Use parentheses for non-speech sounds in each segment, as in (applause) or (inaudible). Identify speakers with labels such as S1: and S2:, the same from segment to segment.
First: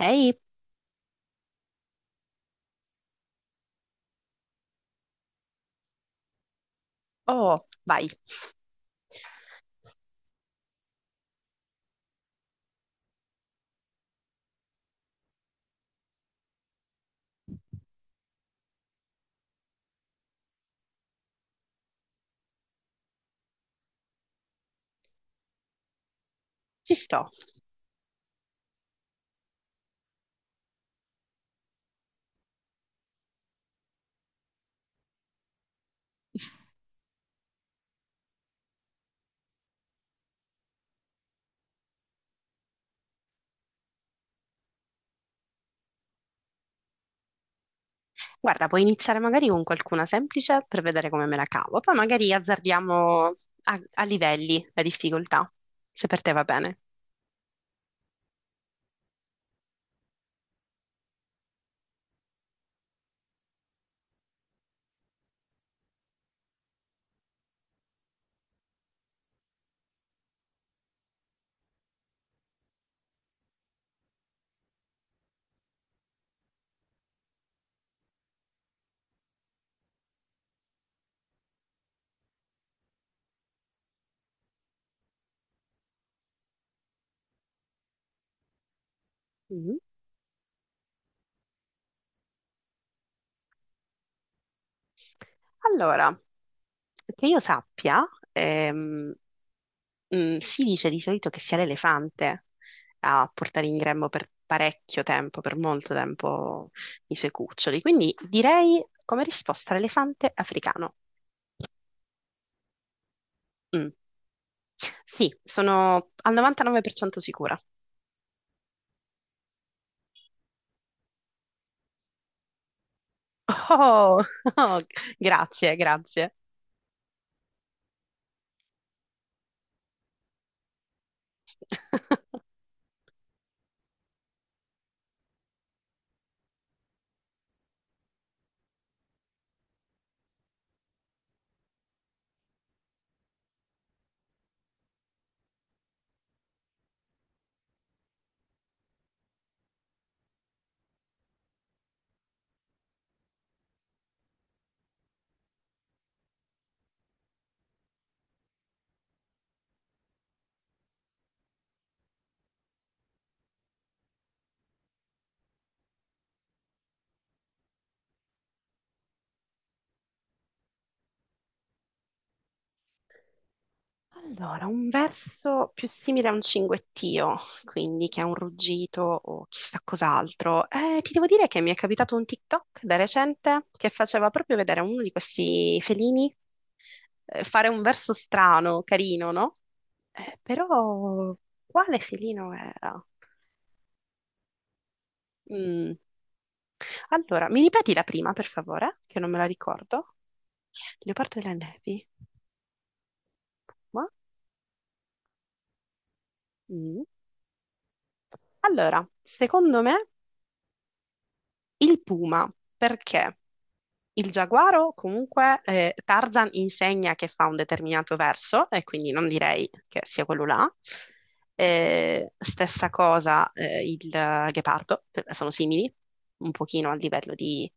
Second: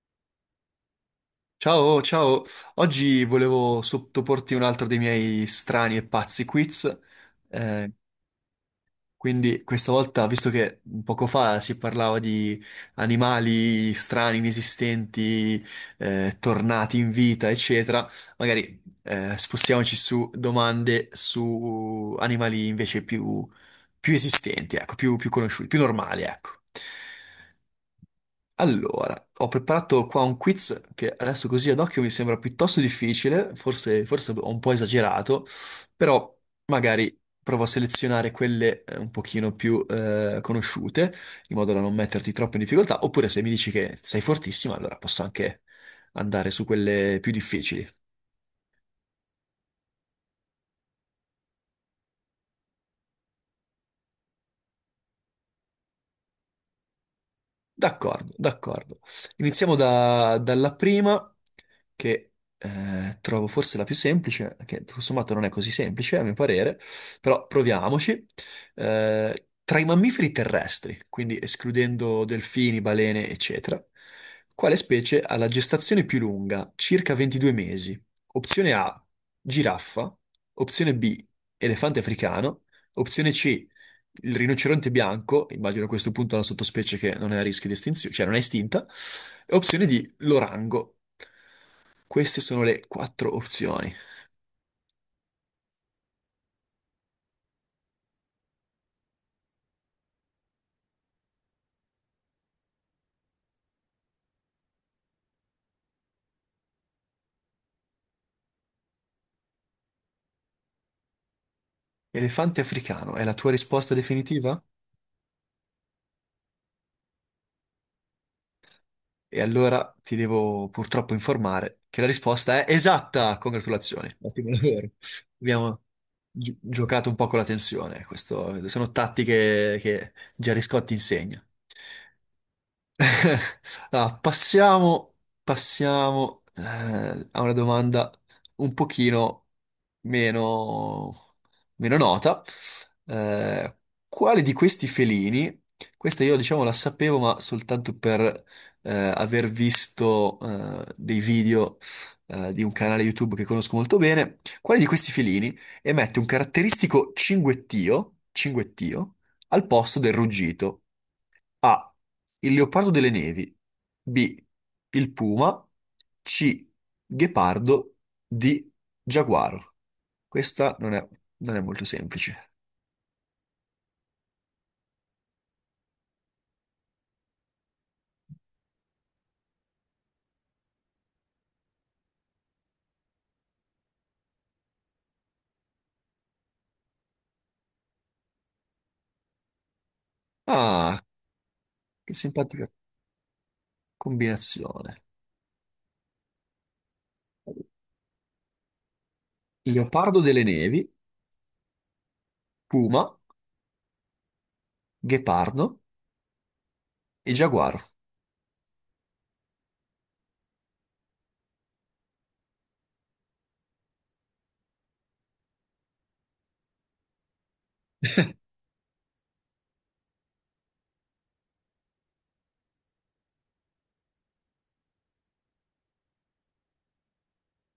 S1: Ehi,
S2: Ciao, ciao. Oggi volevo sottoporti un altro dei miei strani e pazzi quiz.
S1: oh,
S2: Eh,
S1: vai,
S2: quindi questa volta, visto che poco fa si parlava di animali strani, inesistenti, tornati in vita, eccetera, magari spostiamoci su domande su animali invece più esistenti, ecco, più conosciuti, più normali, ecco.
S1: ci sto.
S2: Allora, ho preparato qua un quiz che adesso così ad occhio mi sembra piuttosto difficile, forse ho un po' esagerato, però magari provo a selezionare quelle un pochino più conosciute, in modo da non metterti troppo in difficoltà, oppure se mi dici che sei fortissima, allora posso anche andare su quelle più difficili.
S1: Guarda, puoi iniziare magari con qualcuna semplice per vedere come me la cavo, poi magari azzardiamo a livelli la difficoltà, se per te va bene.
S2: D'accordo, d'accordo. Dalla prima, che trovo forse la più semplice, che tutto sommato non è così semplice a mio parere, però proviamoci. Tra i mammiferi terrestri, quindi escludendo delfini, balene, eccetera, quale specie ha la gestazione più lunga, circa 22 mesi? Opzione A, giraffa, opzione B, elefante africano, opzione C, il rinoceronte bianco, immagino a questo punto la sottospecie che non è a rischio di estinzione, cioè non è estinta, e
S1: Mhm.
S2: opzione D, l'orango. Queste sono le quattro opzioni.
S1: Allora, che io sappia, ehm, si dice di solito che sia l'elefante a portare in grembo per parecchio tempo, per molto tempo, i suoi cuccioli, quindi direi come risposta l'elefante africano.
S2: Elefante africano è la tua
S1: Mm.
S2: risposta definitiva?
S1: Sì, sono al 99% sicura.
S2: E allora ti devo purtroppo informare che la risposta è esatta! Congratulazioni,
S1: Oh,
S2: ottimo
S1: (laughs) oh,
S2: lavoro.
S1: grazie,
S2: Abbiamo
S1: grazie.
S2: giocato un po' con la tensione, questo sono tattiche che Gerry Scotti insegna.
S1: (laughs)
S2: (laughs) Allora, passiamo a una domanda un pochino meno, meno nota. Eh, quale di questi felini, questa io diciamo la sapevo, ma soltanto per aver visto dei video di un canale YouTube che conosco molto bene, quale di questi felini emette un caratteristico cinguettio al posto del ruggito? A. Il leopardo delle nevi. B. Il puma. C. Ghepardo. D. Giaguaro. Questa non è, Non è molto semplice.
S1: Allora, un verso più simile a un cinguettio, quindi che è un ruggito o chissà cos'altro. Ti devo dire che mi è capitato un TikTok da recente che faceva proprio vedere a uno di questi felini fare un verso strano, carino, no?
S2: Ah,
S1: Però quale
S2: che
S1: felino
S2: simpatica
S1: era?
S2: combinazione.
S1: Mm, allora, mi ripeti la prima, per favore, che non me la ricordo.
S2: Leopardo delle nevi,
S1: Leopardo delle nevi.
S2: puma,
S1: Ma?
S2: ghepardo
S1: Mm.
S2: e giaguaro.
S1: Allora, secondo me il puma, perché il giaguaro comunque Tarzan insegna che fa un determinato verso e quindi non direi che sia quello là. Stessa cosa il ghepardo, sono simili, un pochino a livello di,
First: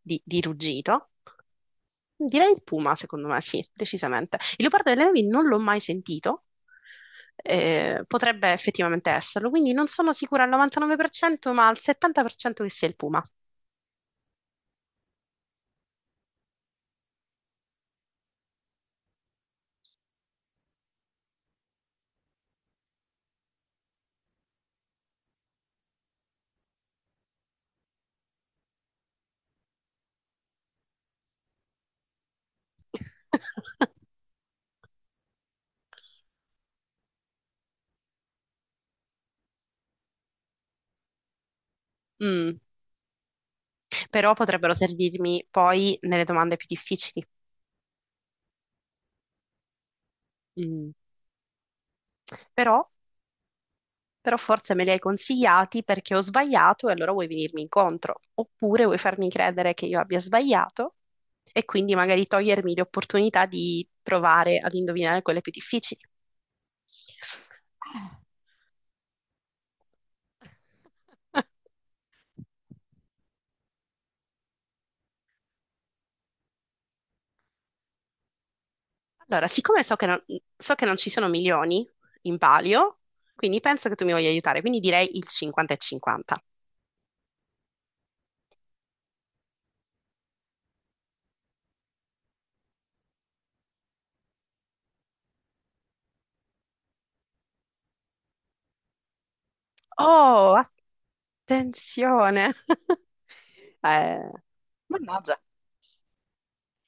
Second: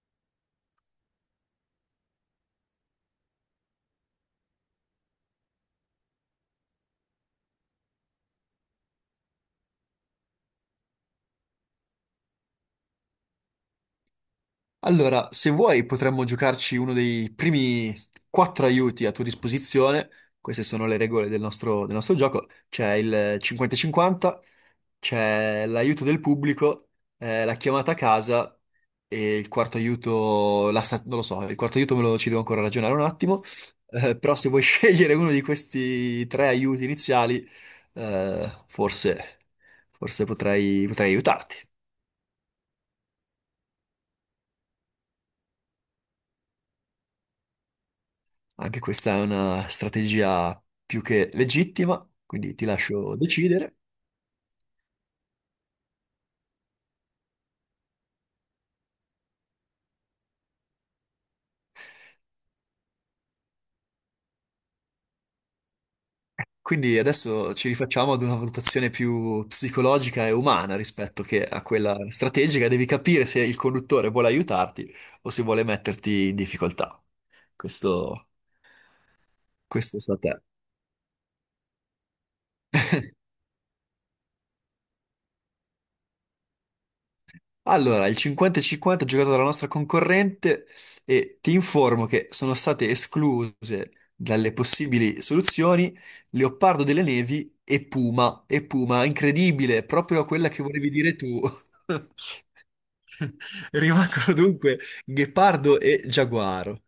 S1: di- di ruggito. Direi il puma, secondo me, sì, decisamente. Il leopardo delle nevi non l'ho mai sentito, potrebbe effettivamente esserlo, quindi non sono sicura al 99%, ma al 70% che sia il puma.
S2: Allora, se vuoi potremmo giocarci uno dei primi quattro aiuti a tua disposizione. Queste sono le regole del nostro gioco. C'è il 50-50, c'è l'aiuto del pubblico, la chiamata a casa e il quarto aiuto, non lo so, il quarto aiuto me lo ci devo ancora ragionare un attimo,
S1: (laughs)
S2: però se vuoi (laughs) scegliere uno di questi tre aiuti iniziali, eh, forse, forse potrei aiutarti.
S1: Mm, però potrebbero servirmi poi nelle domande più difficili.
S2: Anche questa è una strategia
S1: Mm,
S2: più che legittima, quindi ti
S1: Però
S2: lascio decidere.
S1: però forse me li hai consigliati perché ho sbagliato e allora vuoi venirmi incontro, oppure vuoi farmi credere che io abbia sbagliato e quindi magari togliermi l'opportunità di provare ad indovinare quelle più difficili.
S2: Quindi adesso ci rifacciamo ad una valutazione più psicologica e umana rispetto che a quella strategica. Devi capire se il conduttore vuole aiutarti o se vuole metterti in difficoltà. Questo,
S1: Allora, siccome
S2: Questo sta a te.
S1: so che non ci sono milioni in palio, quindi penso che tu mi voglia aiutare, quindi direi il 50 e 50.
S2: Allora, il 50-50 giocato dalla nostra concorrente e ti informo che sono state escluse dalle possibili soluzioni Leopardo delle Nevi e Puma. E Puma, incredibile, proprio quella
S1: Oh,
S2: che volevi dire tu. (laughs)
S1: attenzione! (laughs)
S2: (laughs)
S1: Eh,
S2: Rimangono dunque
S1: mannaggia.
S2: Ghepardo e Giaguaro.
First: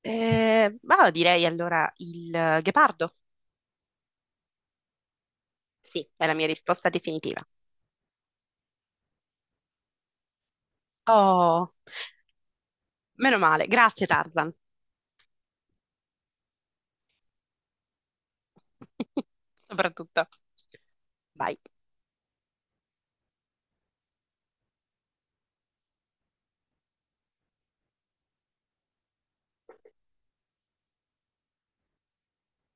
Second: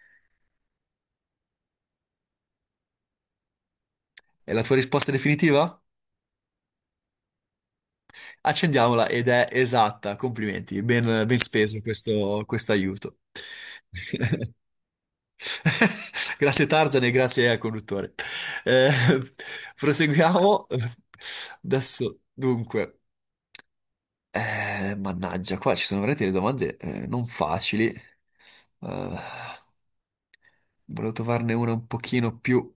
S1: Ma direi allora il ghepardo.
S2: È la tua risposta definitiva?
S1: Sì, è la mia risposta definitiva.
S2: Accendiamola ed è esatta. Complimenti, ben
S1: Oh,
S2: speso questo aiuto.
S1: meno male. Grazie, Tarzan.
S2: (laughs) Grazie Tarzan e grazie al conduttore. Eh,
S1: (laughs) Soprattutto.
S2: Proseguiamo.
S1: Vai,
S2: Adesso, dunque, mannaggia, qua ci sono veramente le domande non facili. Eh, Volevo trovarne una un pochino più,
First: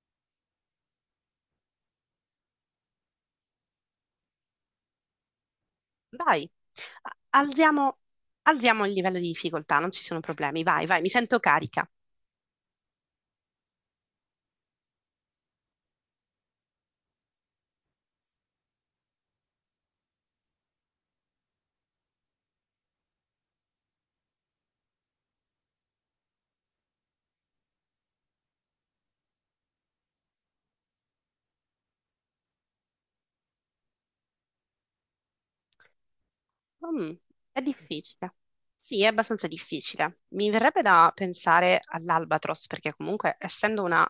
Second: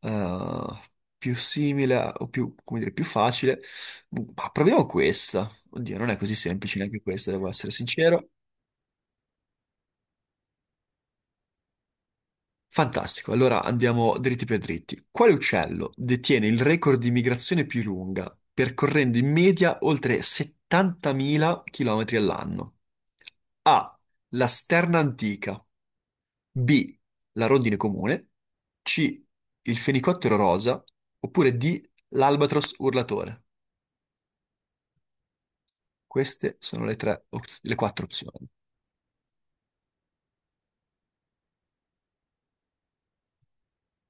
S2: eh, più simile o più, come dire, più facile. Ma proviamo questa. Oddio, non è così
S1: vai.
S2: semplice neanche
S1: A-
S2: questa, devo essere
S1: Alziamo,
S2: sincero.
S1: alziamo il livello di difficoltà, non ci sono problemi. Vai, vai, mi sento carica.
S2: Fantastico, allora andiamo dritti per dritti. Quale uccello detiene il record di migrazione più lunga, percorrendo in media oltre 70.000 km all'anno? A. La sterna antica. B. La rondine comune. C. Il fenicottero rosa. Oppure D. L'albatros urlatore. Queste sono
S1: Mm, è
S2: le quattro
S1: difficile.
S2: opzioni.
S1: Sì, è abbastanza difficile. Mi verrebbe da pensare all'Albatros, perché comunque, essendo una,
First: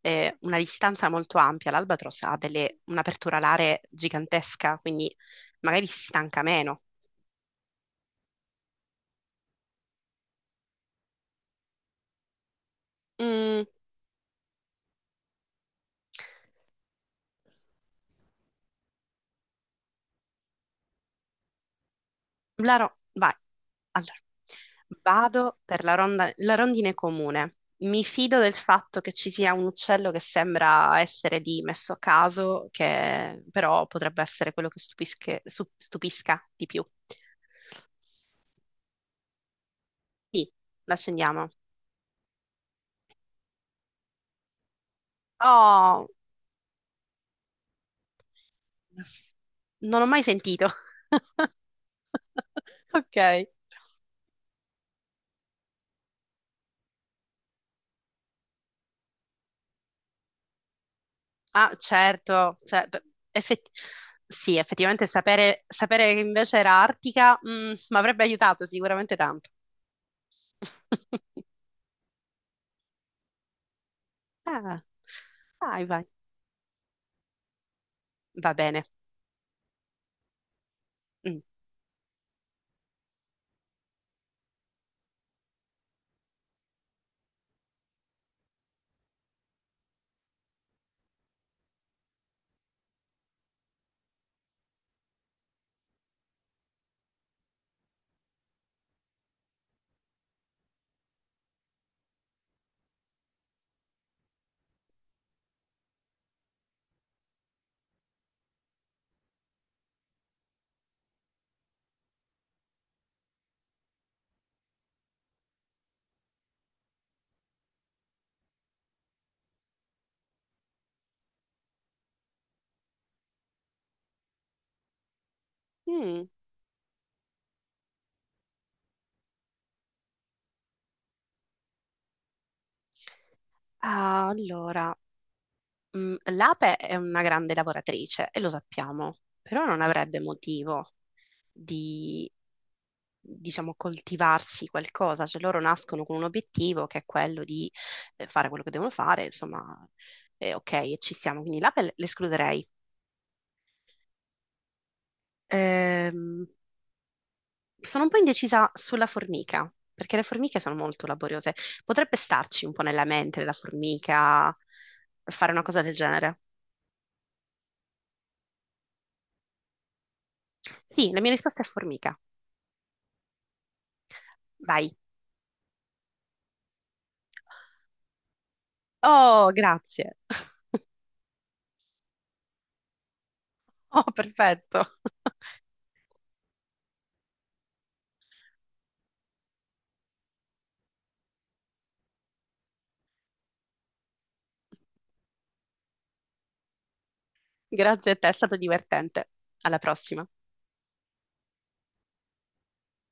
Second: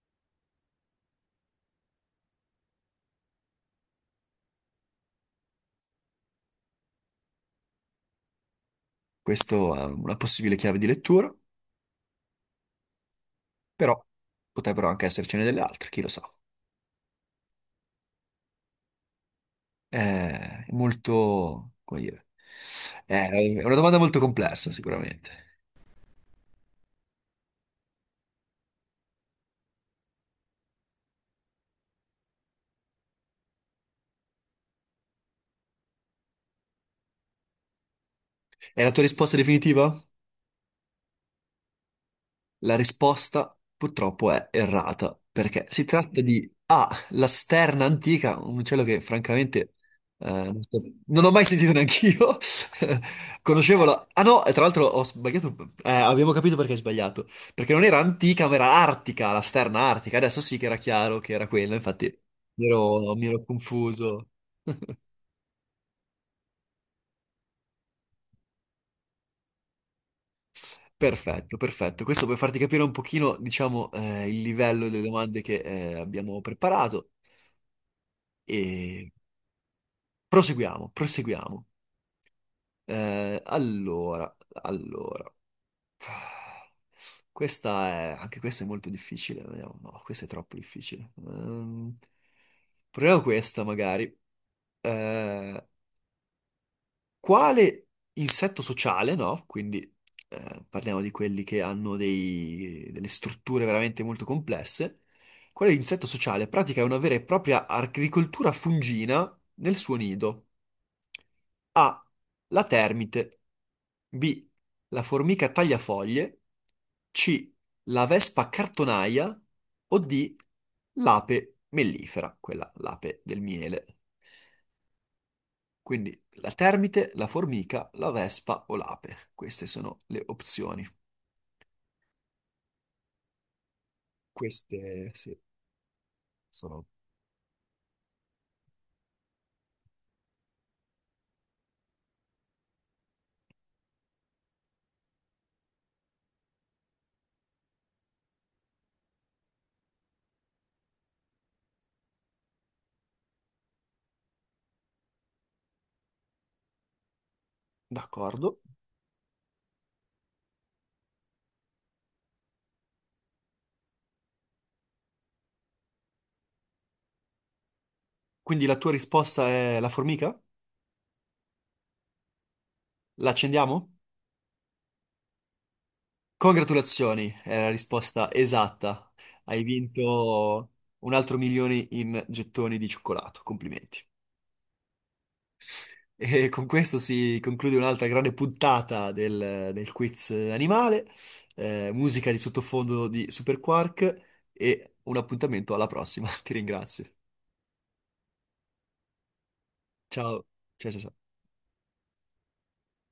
S1: eh, una distanza molto ampia, l'Albatros un'apertura alare gigantesca, quindi magari si stanca meno.
S2: Questo è una possibile chiave di lettura,
S1: Mm,
S2: però potrebbero anche essercene delle altre, chi lo sa. È molto, come dire, è
S1: Vai.
S2: è una domanda
S1: Allora,
S2: molto complessa,
S1: vado
S2: sicuramente.
S1: per la rondine comune. Mi fido del fatto che ci sia un uccello che sembra essere di messo a caso, che però potrebbe essere quello che stupisca, stupisca di più.
S2: È la tua risposta definitiva?
S1: Sì, l'accendiamo.
S2: La risposta purtroppo è errata, perché si
S1: Oh,
S2: tratta di A, la sterna antica, un uccello che francamente
S1: non ho mai
S2: eh, non
S1: sentito.
S2: so- non ho mai sentito neanch'io.
S1: (laughs)
S2: (laughs)
S1: Ok.
S2: Conoscevo la... Ah no, e tra l'altro ho sbagliato, abbiamo capito perché hai sbagliato, perché non era antica, ma era artica, la sterna artica. Adesso sì che era chiaro che era
S1: Ah,
S2: quella, infatti
S1: certo, cioè, beh,
S2: mi ero
S1: effett-
S2: confuso.
S1: sì,
S2: (laughs)
S1: effettivamente sapere che invece era Artica, mi avrebbe aiutato sicuramente tanto. (laughs)
S2: Perfetto, perfetto. Questo per farti capire un pochino, diciamo, il
S1: Ah,
S2: livello delle domande che
S1: vai, vai,
S2: abbiamo preparato.
S1: va bene.
S2: E
S1: Mm.
S2: proseguiamo. Eh, allora, allora. Anche questa è molto difficile. Vediamo. No, questa è troppo difficile. Proviamo questa, magari. Eh, quale insetto sociale, no? Quindi parliamo di quelli che hanno delle strutture veramente molto complesse. Quale insetto sociale pratica una vera e propria agricoltura fungina nel suo nido? A. La termite. B. La formica tagliafoglie. C. La vespa cartonaia. O D. L'ape mellifera, quella l'ape del miele. Quindi
S1: Mm.
S2: la termite, la formica, la vespa o l'ape. Queste sono le opzioni.
S1: Ah, allora,
S2: Queste sì,
S1: mm, l'ape
S2: sono
S1: è una grande lavoratrice e lo sappiamo, però non avrebbe motivo di, diciamo, coltivarsi qualcosa, cioè loro nascono con un obiettivo che è quello di fare quello che devono fare, insomma, ok, e ci siamo, quindi l'ape l'escluderei. Ehm, Sono un po'
S2: d'accordo.
S1: indecisa sulla formica, perché le formiche sono molto laboriose. Potrebbe starci un po' nella mente la formica, fare una cosa del genere.
S2: Quindi la tua risposta è la formica?
S1: Sì, la mia risposta è formica.
S2: La accendiamo?
S1: Vai.
S2: Congratulazioni, è la risposta esatta.
S1: Oh,
S2: Hai
S1: grazie. (laughs)
S2: vinto un altro milione in gettoni di cioccolato. Complimenti.
S1: Oh, perfetto. (laughs)
S2: E con questo si conclude un'altra grande puntata del quiz animale, musica di sottofondo di Super Quark e un appuntamento alla prossima. (laughs) Ti ringrazio.
S1: Grazie a te, è stato divertente. Alla prossima.
S2: Ciao, ciao, ciao. Ciao.